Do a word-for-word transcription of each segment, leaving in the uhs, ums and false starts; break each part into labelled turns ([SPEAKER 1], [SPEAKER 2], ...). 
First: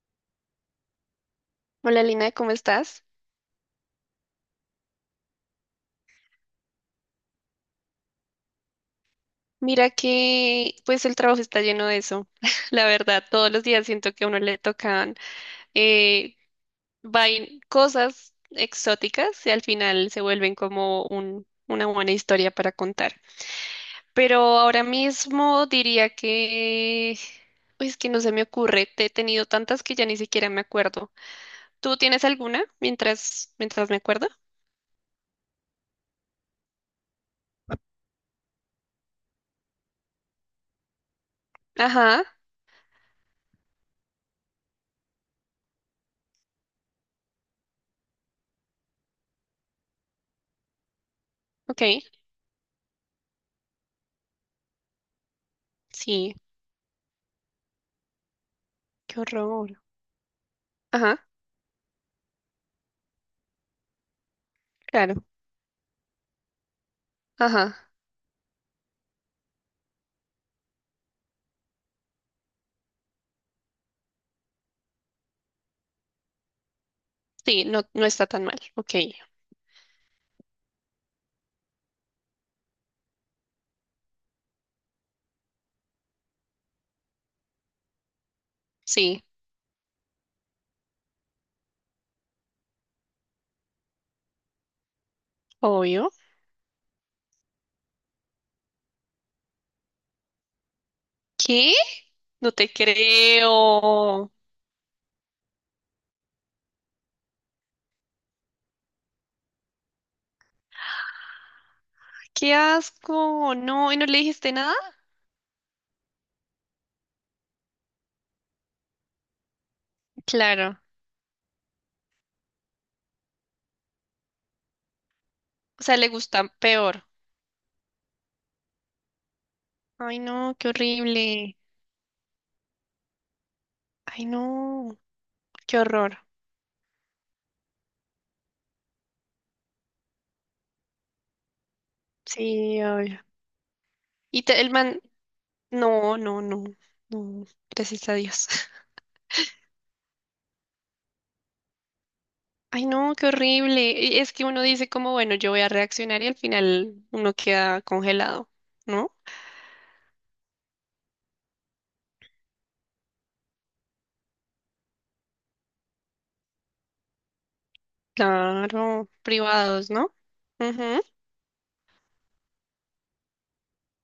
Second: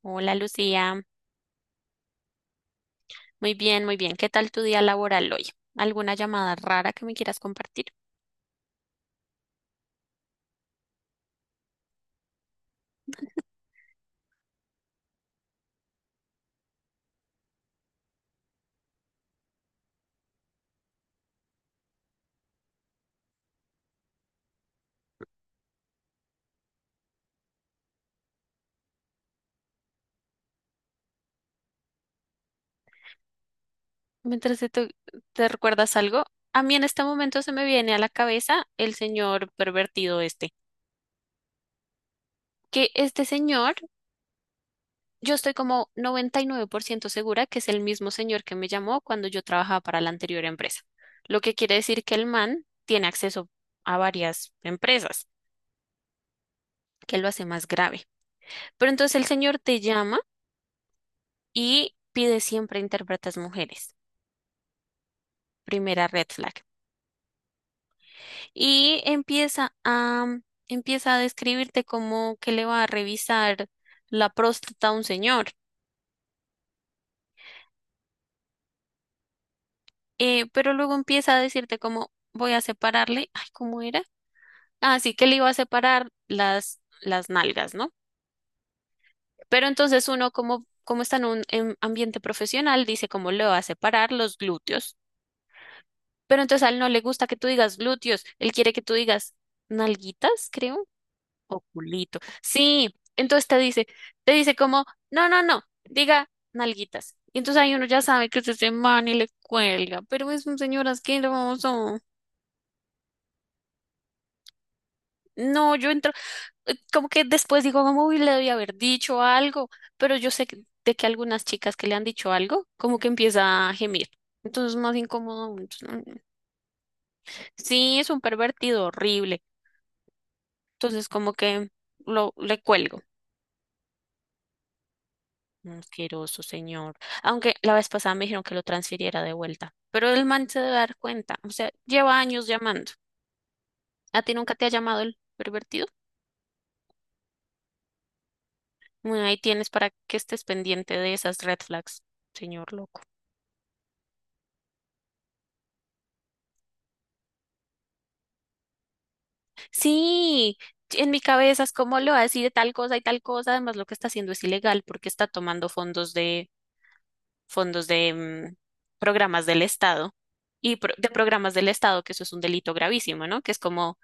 [SPEAKER 1] Hola Lucía,
[SPEAKER 2] Hola Lina, ¿cómo estás?
[SPEAKER 1] muy bien, muy bien. ¿Qué tal tu día laboral hoy? ¿Alguna llamada rara que me quieras compartir?
[SPEAKER 2] Mira que pues el trabajo está lleno de eso. La verdad, todos los días siento que a uno le tocan eh, vain- cosas exóticas y al final se vuelven como un, una buena historia para contar. Pero ahora mismo diría que pues que no se me ocurre. Te he tenido tantas que ya ni siquiera me acuerdo. ¿Tú tienes alguna mientras mientras me acuerdo?
[SPEAKER 1] Mientras te, to- te recuerdas algo, a mí en este momento se me viene a la cabeza el señor pervertido este.
[SPEAKER 2] Ajá,
[SPEAKER 1] Que este señor, yo estoy como noventa y nueve por ciento segura que es el mismo señor que me llamó cuando yo trabajaba para la anterior empresa. Lo que quiere
[SPEAKER 2] ok.
[SPEAKER 1] decir que el man tiene acceso a varias empresas,
[SPEAKER 2] Sí,
[SPEAKER 1] que lo hace más grave. Pero entonces
[SPEAKER 2] qué
[SPEAKER 1] el señor te
[SPEAKER 2] horror.
[SPEAKER 1] llama
[SPEAKER 2] Ajá,
[SPEAKER 1] y pide siempre intérpretes mujeres.
[SPEAKER 2] claro.
[SPEAKER 1] Primera red flag.
[SPEAKER 2] Ajá.
[SPEAKER 1] Y empieza a, empieza a describirte como que le va a revisar la próstata a un señor.
[SPEAKER 2] Sí, no, no está tan mal. Ok,
[SPEAKER 1] Eh, pero luego empieza a decirte como voy a separarle, ay, ¿cómo era? Así que le iba a separar las, las nalgas, ¿no?
[SPEAKER 2] sí,
[SPEAKER 1] Pero entonces uno como, como está en un en ambiente profesional, dice como le va a separar los glúteos.
[SPEAKER 2] obvio.
[SPEAKER 1] Pero entonces a él no le gusta que tú digas glúteos, él quiere que tú digas nalguitas, creo.
[SPEAKER 2] ¿Qué?
[SPEAKER 1] Oculito.
[SPEAKER 2] No te
[SPEAKER 1] Sí, entonces te dice,
[SPEAKER 2] creo.
[SPEAKER 1] te dice como, no, no, no, diga nalguitas. Y entonces ahí uno ya sabe que es ese man y le cuelga, pero es un señor asqueroso.
[SPEAKER 2] Qué asco. No, ¿y no le dijiste nada?
[SPEAKER 1] No, yo entro, eh, como que después digo, como, uy, le debí haber dicho algo, pero yo sé que-
[SPEAKER 2] Claro.
[SPEAKER 1] de que algunas chicas que le han dicho algo, como que empieza a gemir. Entonces es más incómodo aún.
[SPEAKER 2] O
[SPEAKER 1] Entonces, no,
[SPEAKER 2] sea, le
[SPEAKER 1] no.
[SPEAKER 2] gusta peor.
[SPEAKER 1] Sí, es un pervertido horrible.
[SPEAKER 2] Ay, no, qué
[SPEAKER 1] Entonces como
[SPEAKER 2] horrible.
[SPEAKER 1] que lo, le cuelgo.
[SPEAKER 2] Ay, no, qué horror.
[SPEAKER 1] Asqueroso, señor. Aunque la vez pasada me dijeron que lo transfiriera de vuelta. Pero el man se debe dar cuenta. O sea, lleva años
[SPEAKER 2] Sí,
[SPEAKER 1] llamando.
[SPEAKER 2] obvio.
[SPEAKER 1] ¿A ti
[SPEAKER 2] Y
[SPEAKER 1] nunca
[SPEAKER 2] te-
[SPEAKER 1] te ha
[SPEAKER 2] el
[SPEAKER 1] llamado
[SPEAKER 2] man,
[SPEAKER 1] el pervertido?
[SPEAKER 2] no, no, no, no. Gracias a Dios.
[SPEAKER 1] Bueno, ahí tienes para que estés pendiente de esas red flags, señor
[SPEAKER 2] Ay,
[SPEAKER 1] loco.
[SPEAKER 2] no, qué horrible. Y es que uno dice como, bueno, yo voy a reaccionar y al final uno queda congelado, ¿no?
[SPEAKER 1] Sí, en mi cabeza es como le va a decir tal cosa y tal cosa. Además, lo que está haciendo es ilegal porque está tomando fondos de fondos de mm,
[SPEAKER 2] Claro,
[SPEAKER 1] programas del
[SPEAKER 2] privados, ¿no?
[SPEAKER 1] Estado y pro-
[SPEAKER 2] Ujú,
[SPEAKER 1] de programas del Estado, que eso es un delito gravísimo, ¿no? Que es como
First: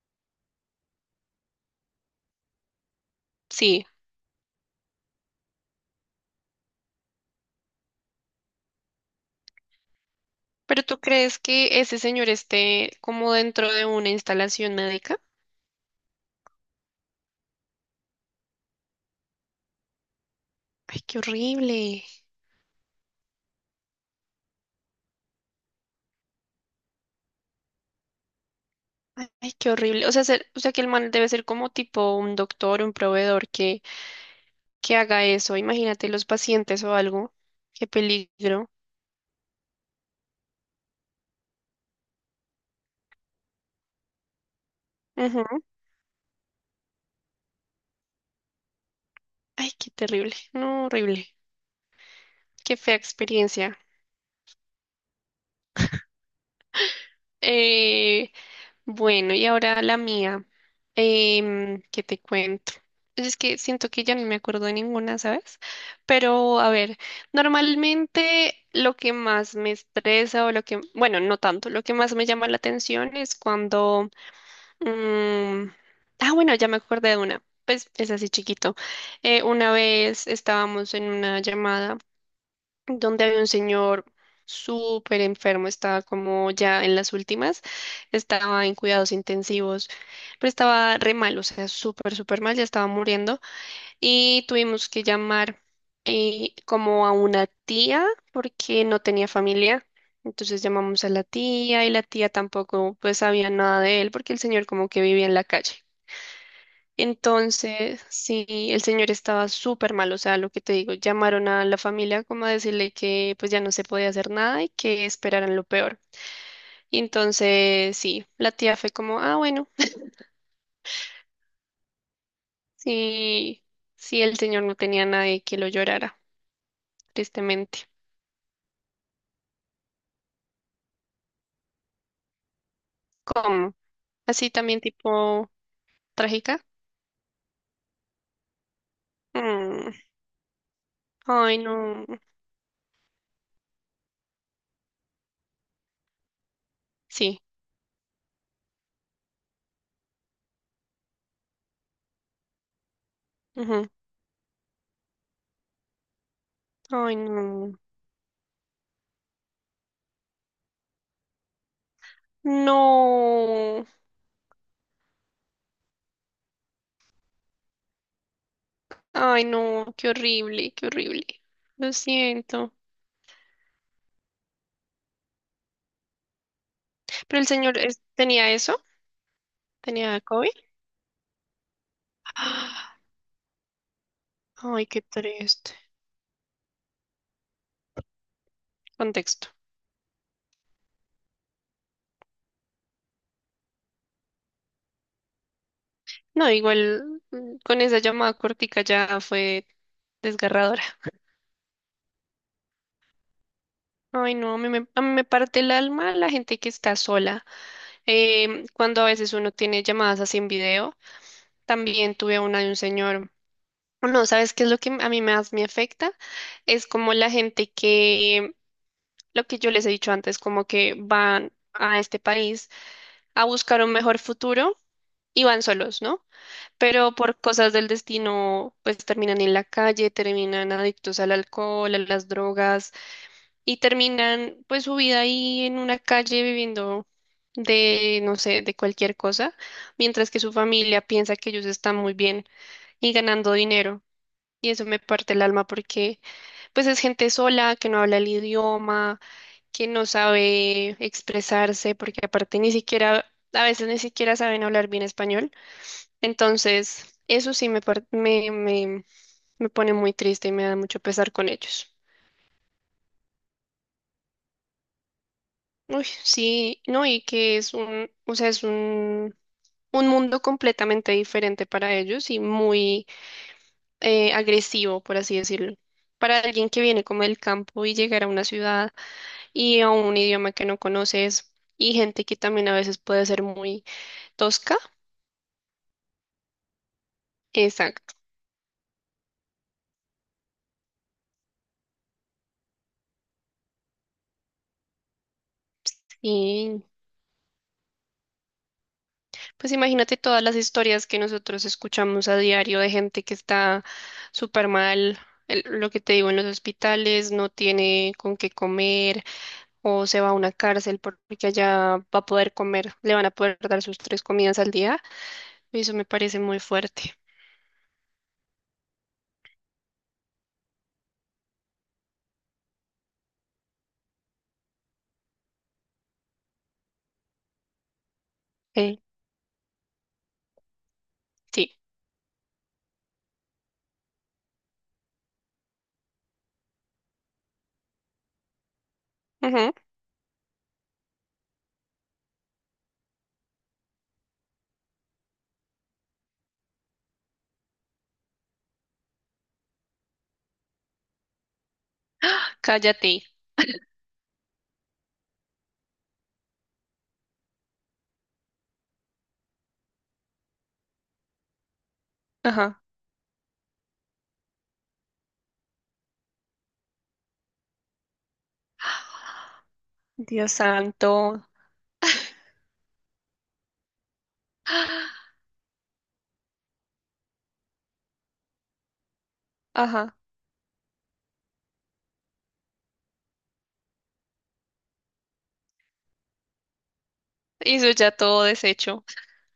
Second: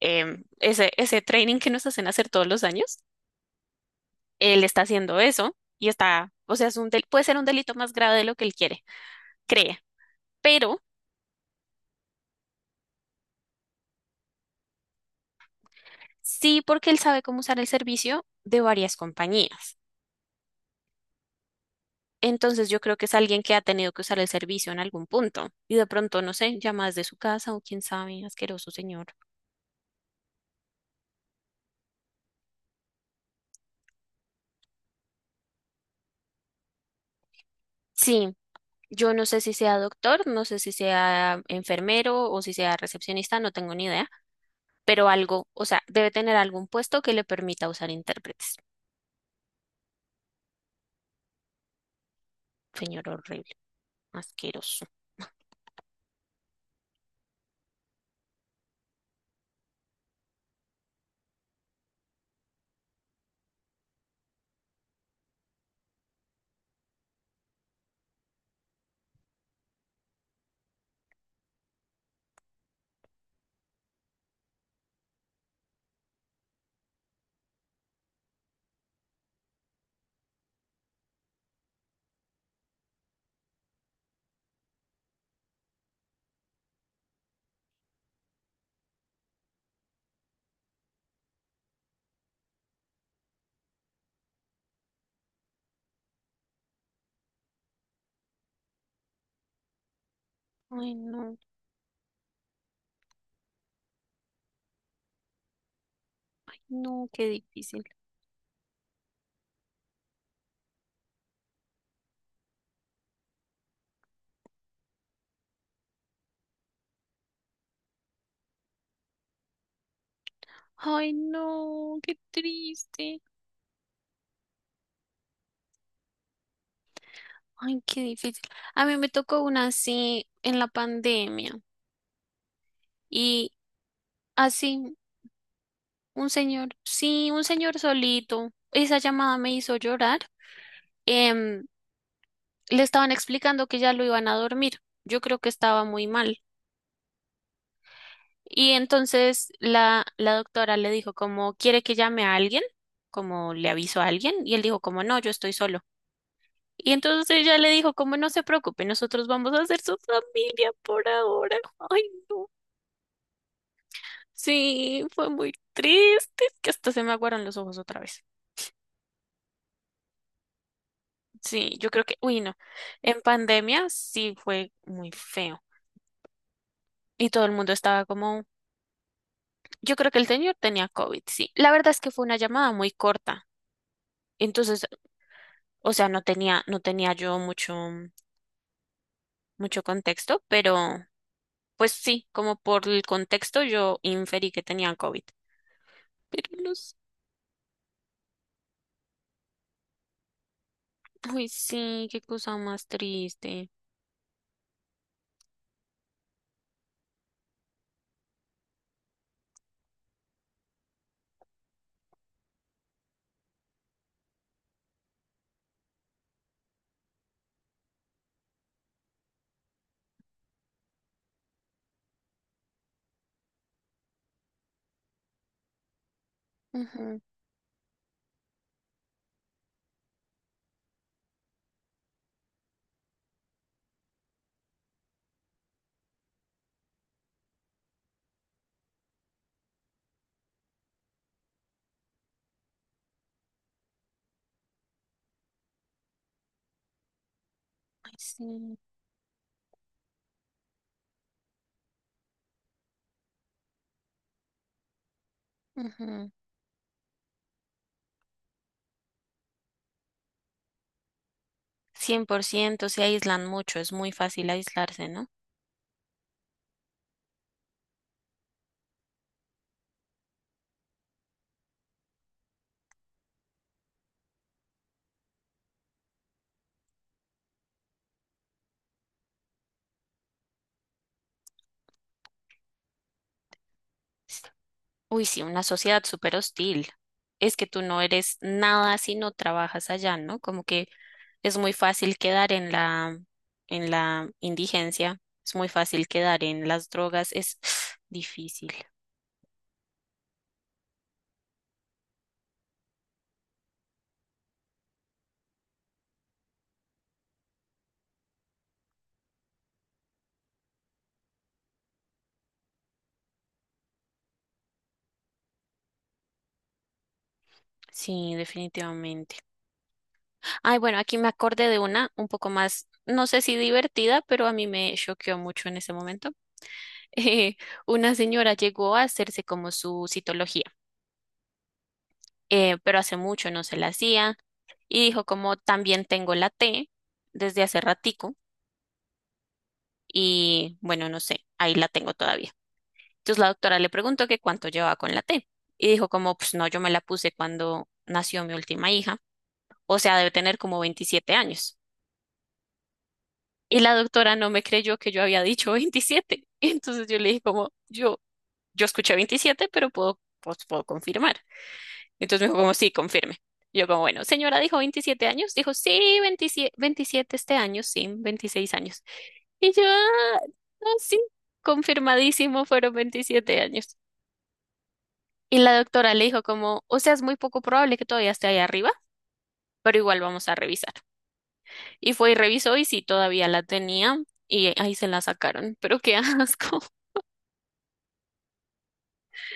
[SPEAKER 1] em, ese, ese training que nos hacen hacer todos los años,
[SPEAKER 2] sí,
[SPEAKER 1] él está haciendo eso y está, o sea, es un del- puede ser un delito más grave de lo que él quiere, cree, pero
[SPEAKER 2] pero ¿tú crees que ese señor esté como dentro de una instalación médica?
[SPEAKER 1] sí porque él sabe cómo usar el servicio de varias compañías.
[SPEAKER 2] Ay, qué horrible.
[SPEAKER 1] Entonces yo creo que es alguien que ha tenido que usar el servicio en algún punto y de pronto, no sé, llama desde su casa o quién sabe, asqueroso señor.
[SPEAKER 2] Ay, ay, qué horrible. O sea, ser- o sea, que el man debe ser como tipo un doctor, un proveedor que, que haga eso. Imagínate los pacientes o algo. Qué
[SPEAKER 1] Sí,
[SPEAKER 2] peligro.
[SPEAKER 1] yo no sé si sea doctor, no sé si sea enfermero o si sea recepcionista, no tengo ni idea, pero algo, o
[SPEAKER 2] Ujú.
[SPEAKER 1] sea, debe tener algún puesto que le permita usar intérpretes.
[SPEAKER 2] Ay, qué terrible. No, horrible. Qué fea
[SPEAKER 1] Señor horrible,
[SPEAKER 2] experiencia.
[SPEAKER 1] asqueroso.
[SPEAKER 2] Eh, Bueno, y ahora la mía. Em, ¿qué te cuento? Pues es que siento que ya no me acuerdo de ninguna, ¿sabes? Pero a ver, normalmente lo que más me estresa o lo que, bueno, no tanto, lo que más me llama la atención es cuando mm, ah, bueno, ya me acordé de una. Pues es así chiquito. Eh, una vez estábamos en una llamada donde había un señor súper enfermo, estaba como ya en las últimas, estaba en cuidados intensivos, pero estaba re mal, o sea, súper, súper mal, ya estaba muriendo y tuvimos que llamar eh, como a una tía porque no tenía familia. Entonces
[SPEAKER 1] Ay,
[SPEAKER 2] llamamos a la
[SPEAKER 1] no,
[SPEAKER 2] tía y la tía tampoco pues sabía nada de él porque el señor como que vivía en la calle.
[SPEAKER 1] no, qué difícil.
[SPEAKER 2] Entonces, sí, el señor estaba súper mal, o sea, lo que te digo, llamaron a la familia como a decirle que pues ya no se podía hacer nada y que esperaran lo peor. Y entonces, sí, la tía fue como, ah, bueno,
[SPEAKER 1] Ay, no, qué triste.
[SPEAKER 2] sí, sí, el señor no tenía nadie que lo llorara, tristemente.
[SPEAKER 1] Ay, qué difícil. A mí me tocó una así en la pandemia. Y
[SPEAKER 2] ¿Cómo? Así también
[SPEAKER 1] así,
[SPEAKER 2] tipo
[SPEAKER 1] un
[SPEAKER 2] trágica.
[SPEAKER 1] señor, sí, un señor solito. Esa llamada me hizo
[SPEAKER 2] Mm.
[SPEAKER 1] llorar.
[SPEAKER 2] Ay,
[SPEAKER 1] Em,
[SPEAKER 2] no.
[SPEAKER 1] Le estaban explicando que ya lo iban a dormir. Yo creo que estaba muy mal.
[SPEAKER 2] Sí.
[SPEAKER 1] Y entonces la, la doctora le dijo como, ¿quiere que llame a alguien? Como le
[SPEAKER 2] Ujú.
[SPEAKER 1] aviso a alguien. Y él dijo como, no, yo estoy solo. Y
[SPEAKER 2] Ay,
[SPEAKER 1] entonces ella le
[SPEAKER 2] no.
[SPEAKER 1] dijo como, no se preocupe, nosotros vamos a ser su familia por ahora. Ay, no.
[SPEAKER 2] No.
[SPEAKER 1] Sí, fue muy triste. Es que hasta se me aguaron los ojos otra vez.
[SPEAKER 2] Ay, no, qué horrible, qué horrible.
[SPEAKER 1] Sí, yo
[SPEAKER 2] Lo
[SPEAKER 1] creo que, uy, no.
[SPEAKER 2] siento.
[SPEAKER 1] En pandemia sí fue muy feo. Y
[SPEAKER 2] Pero
[SPEAKER 1] todo
[SPEAKER 2] el
[SPEAKER 1] el mundo
[SPEAKER 2] señor es-
[SPEAKER 1] estaba como,
[SPEAKER 2] tenía eso,
[SPEAKER 1] yo creo que
[SPEAKER 2] tenía
[SPEAKER 1] el
[SPEAKER 2] COVID.
[SPEAKER 1] señor tenía COVID, sí. La verdad es que fue una llamada muy
[SPEAKER 2] ¡Ah!
[SPEAKER 1] corta.
[SPEAKER 2] Ay,
[SPEAKER 1] Entonces,
[SPEAKER 2] qué triste.
[SPEAKER 1] o sea, no tenía, no tenía yo mucho,
[SPEAKER 2] Contexto.
[SPEAKER 1] mucho contexto, pero pues sí, como por el contexto yo inferí que tenían COVID.
[SPEAKER 2] No,
[SPEAKER 1] Pero los.
[SPEAKER 2] igual mm, con esa llamada cortica ya fue desgarradora.
[SPEAKER 1] Uy, sí, qué cosa más triste.
[SPEAKER 2] Ay, no, a mí me, a mí me parte el alma la gente que está sola. Em, cuando a veces uno tiene llamadas así en video, también tuve una de un señor. No, ¿sabes qué es lo que a mí más me afecta? Es como la gente que, lo que yo les he dicho antes, como que van a este país a buscar un mejor futuro y van solos, ¿no? Pero
[SPEAKER 1] Ujú,
[SPEAKER 2] por cosas del destino, pues terminan en la calle, terminan adictos al alcohol, a las drogas y terminan pues su vida ahí en una calle viviendo de, no sé, de cualquier cosa, mientras que su familia piensa que ellos están muy bien y ganando dinero. Y eso me parte el alma porque pues es gente sola, que no
[SPEAKER 1] ay,
[SPEAKER 2] habla el
[SPEAKER 1] sí.
[SPEAKER 2] idioma, que no sabe expresarse, porque aparte ni siquiera, a veces ni siquiera saben hablar bien español.
[SPEAKER 1] Ujú.
[SPEAKER 2] Entonces, eso sí me, par- me, me, me pone muy triste y me da mucho pesar con ellos.
[SPEAKER 1] Cien por ciento se aíslan mucho, es muy fácil aislarse, ¿no?
[SPEAKER 2] Uy, sí, no, y que es un, o sea, es un, un mundo completamente diferente para ellos y muy eh, agresivo, por así decirlo. Para alguien que viene como del campo y llegar a una ciudad y a un idioma que no conoces y gente que también a veces puede ser muy
[SPEAKER 1] S-
[SPEAKER 2] tosca.
[SPEAKER 1] Uy, sí, una sociedad súper hostil. Es que tú no
[SPEAKER 2] Exacto.
[SPEAKER 1] eres nada si no trabajas allá, ¿no? Como que es muy fácil quedar en la, en la indigencia, es muy fácil quedar en las drogas, es difícil.
[SPEAKER 2] Pues imagínate todas las historias que nosotros escuchamos a diario de gente que está súper mal, el- lo que te digo en los hospitales, no tiene con qué comer o se va a una cárcel por- porque allá va a poder comer, le van a poder dar sus tres comidas al día. Y eso me parece muy fuerte.
[SPEAKER 1] Sí, definitivamente. Ay, bueno, aquí me acordé de una un poco más, no sé si divertida, pero a mí me choqueó mucho en ese momento. eh, una señora llegó
[SPEAKER 2] Eh,
[SPEAKER 1] a hacerse como su citología,
[SPEAKER 2] sí.
[SPEAKER 1] eh, pero hace mucho no se la hacía y dijo como también tengo la T desde hace ratico
[SPEAKER 2] Ujú.
[SPEAKER 1] y bueno, no sé, ahí la tengo todavía. Entonces la doctora le preguntó que cuánto llevaba con la T y dijo como pues no, yo me la puse cuando nació mi última hija, o sea, debe tener como veintisiete años.
[SPEAKER 2] Cállate.
[SPEAKER 1] Y la doctora no me creyó que yo había dicho veintisiete. Entonces yo le dije como yo, yo escuché veintisiete, pero puedo, pues, puedo confirmar. Entonces me dijo como,
[SPEAKER 2] Ajá.
[SPEAKER 1] sí, confirme. Yo como, bueno, señora dijo veintisiete años, dijo, sí, veintisiete 27 este año, sí, veintiséis años. Y yo, "Ah,
[SPEAKER 2] Dios
[SPEAKER 1] no, sí,
[SPEAKER 2] santo.
[SPEAKER 1] confirmadísimo, fueron veintisiete años". Y la doctora le dijo como, o sea, es muy poco probable que todavía esté ahí arriba, pero
[SPEAKER 2] Ajá.
[SPEAKER 1] igual vamos a revisar. Y fue y revisó y sí, todavía la tenía y ahí se la sacaron. Pero qué asco.
[SPEAKER 2] Eso ya todo deshecho.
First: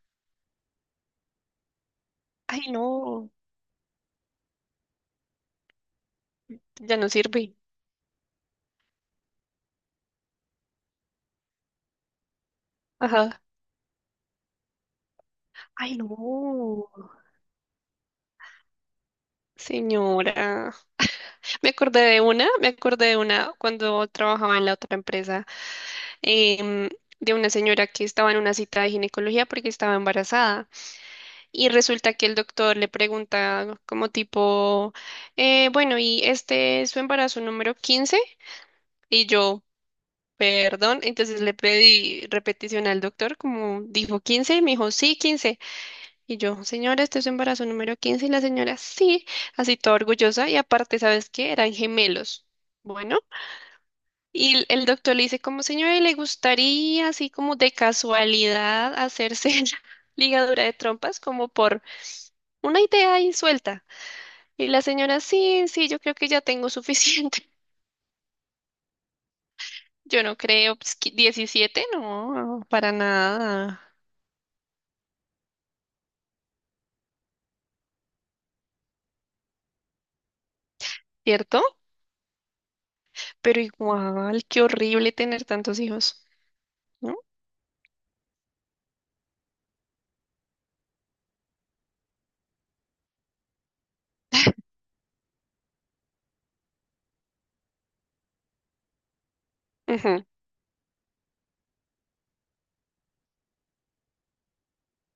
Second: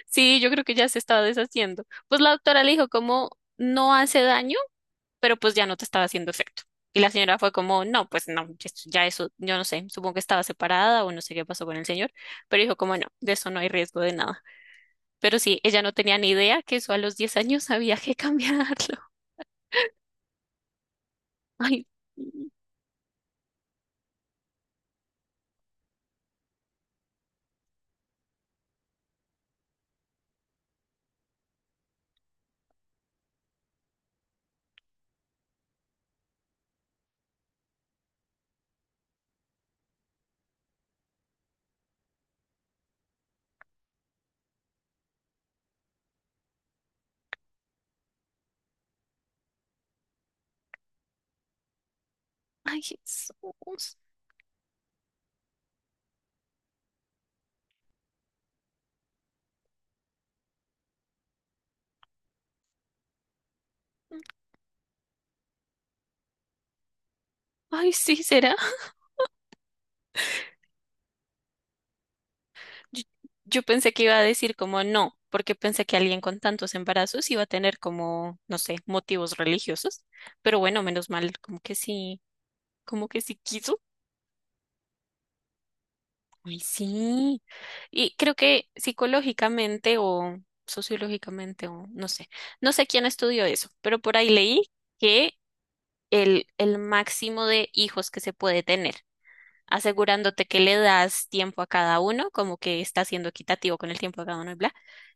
[SPEAKER 1] Sí, yo creo que ya se estaba deshaciendo. Pues la doctora
[SPEAKER 2] Ay,
[SPEAKER 1] le dijo como,
[SPEAKER 2] no,
[SPEAKER 1] no hace daño, pero pues ya no te estaba haciendo efecto.
[SPEAKER 2] ya
[SPEAKER 1] Y la
[SPEAKER 2] no
[SPEAKER 1] señora fue
[SPEAKER 2] sirve.
[SPEAKER 1] como, no, pues no, ya ya eso, yo no sé, supongo que estaba separada o no sé qué pasó con el señor, pero dijo como, no, de
[SPEAKER 2] Ajá.
[SPEAKER 1] eso no hay riesgo de nada. Pero sí, ella no
[SPEAKER 2] Ay,
[SPEAKER 1] tenía ni idea que
[SPEAKER 2] no.
[SPEAKER 1] eso a los diez años había que cambiarlo.
[SPEAKER 2] Señora, me
[SPEAKER 1] Ay,
[SPEAKER 2] acordé de una,
[SPEAKER 1] sí,
[SPEAKER 2] me acordé de una cuando trabajaba en la otra empresa, em, de una señora que estaba en una cita de ginecología porque estaba embarazada y resulta que el doctor le pregunta como tipo, eh, bueno, ¿y este es su embarazo número quince? Y yo, perdón, entonces le pedí repetición al doctor como dijo quince, y me dijo, sí, quince. Y yo, señora, este es su embarazo número quince. Y la señora, sí, así toda orgullosa. Y aparte, ¿sabes qué? Eran gemelos.
[SPEAKER 1] ay,
[SPEAKER 2] Bueno,
[SPEAKER 1] Jesús.
[SPEAKER 2] y el el doctor le dice, como señora, ¿le gustaría así como de casualidad hacerse la ligadura de trompas como por una idea ahí suelta? Y la señora, sí, sí, yo creo que ya tengo suficiente.
[SPEAKER 1] Ay, sí, será.
[SPEAKER 2] Yo no creo, pues, que diecisiete, no, para
[SPEAKER 1] Yo, yo
[SPEAKER 2] nada,
[SPEAKER 1] pensé que iba a decir como no, porque pensé que alguien con tantos embarazos iba a tener como, no sé, motivos religiosos, pero bueno, menos mal, como
[SPEAKER 2] ¿cierto?
[SPEAKER 1] que sí, como que sí
[SPEAKER 2] Pero
[SPEAKER 1] quiso.
[SPEAKER 2] igual, qué horrible tener tantos hijos,
[SPEAKER 1] Ay,
[SPEAKER 2] ¿no?
[SPEAKER 1] sí. Y creo que psicológicamente o sociológicamente o no sé, no sé quién estudió eso, pero por ahí leí que el, el máximo de hijos que se puede tener, asegurándote que le das tiempo a cada uno, como que está siendo equitativo con el tiempo a cada uno y bla,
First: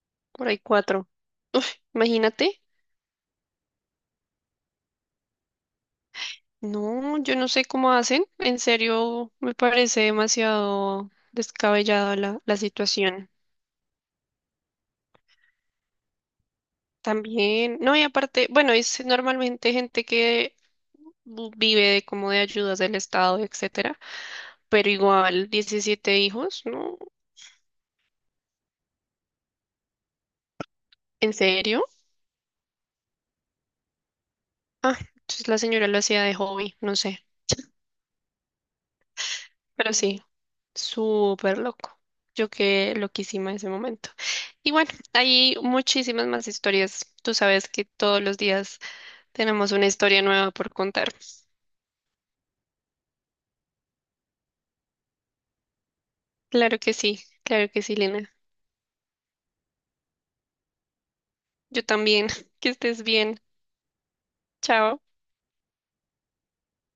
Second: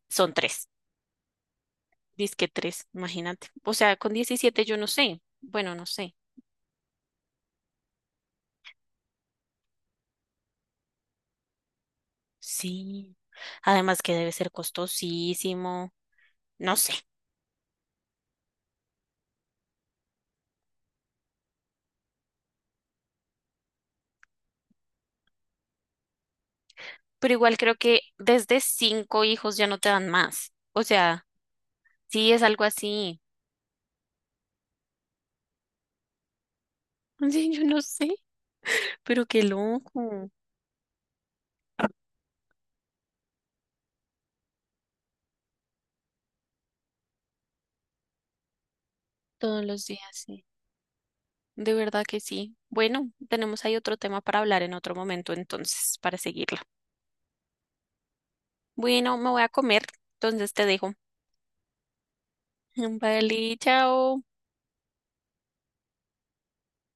[SPEAKER 1] son
[SPEAKER 2] Por ahí
[SPEAKER 1] tres.
[SPEAKER 2] cuatro. Uf,
[SPEAKER 1] Dice que
[SPEAKER 2] imagínate.
[SPEAKER 1] tres, imagínate. O sea, con diecisiete yo no sé. Bueno, no sé.
[SPEAKER 2] No, yo no sé cómo hacen. En serio, me parece demasiado descabellada la, la
[SPEAKER 1] Sí.
[SPEAKER 2] situación.
[SPEAKER 1] Además que debe ser costosísimo. No sé.
[SPEAKER 2] También, no, y aparte, bueno, es normalmente gente que bu- vive de como de ayudas del Estado, etcétera, pero igual diecisiete hijos, ¿no?
[SPEAKER 1] Pero igual creo que desde cinco hijos ya no te dan más. O sea,
[SPEAKER 2] ¿En serio?
[SPEAKER 1] sí es algo así.
[SPEAKER 2] Ah, entonces la señora lo hacía de hobby, no sé,
[SPEAKER 1] Sí, yo no sé, pero qué
[SPEAKER 2] pero sí.
[SPEAKER 1] loco.
[SPEAKER 2] Súper loco. Yo quedé loquísima en ese momento. Y bueno, hay muchísimas más historias. Tú sabes que todos los días
[SPEAKER 1] Todos
[SPEAKER 2] tenemos
[SPEAKER 1] los
[SPEAKER 2] una
[SPEAKER 1] días,
[SPEAKER 2] historia
[SPEAKER 1] sí.
[SPEAKER 2] nueva por contar.
[SPEAKER 1] De verdad que sí. Bueno, tenemos ahí otro tema para hablar en otro momento, entonces, para seguirla.
[SPEAKER 2] Claro que sí, claro que sí, Lina.
[SPEAKER 1] Bueno, me voy a comer, entonces te dejo.
[SPEAKER 2] Yo también. Que estés bien.
[SPEAKER 1] Vale, chao.
[SPEAKER 2] Chao.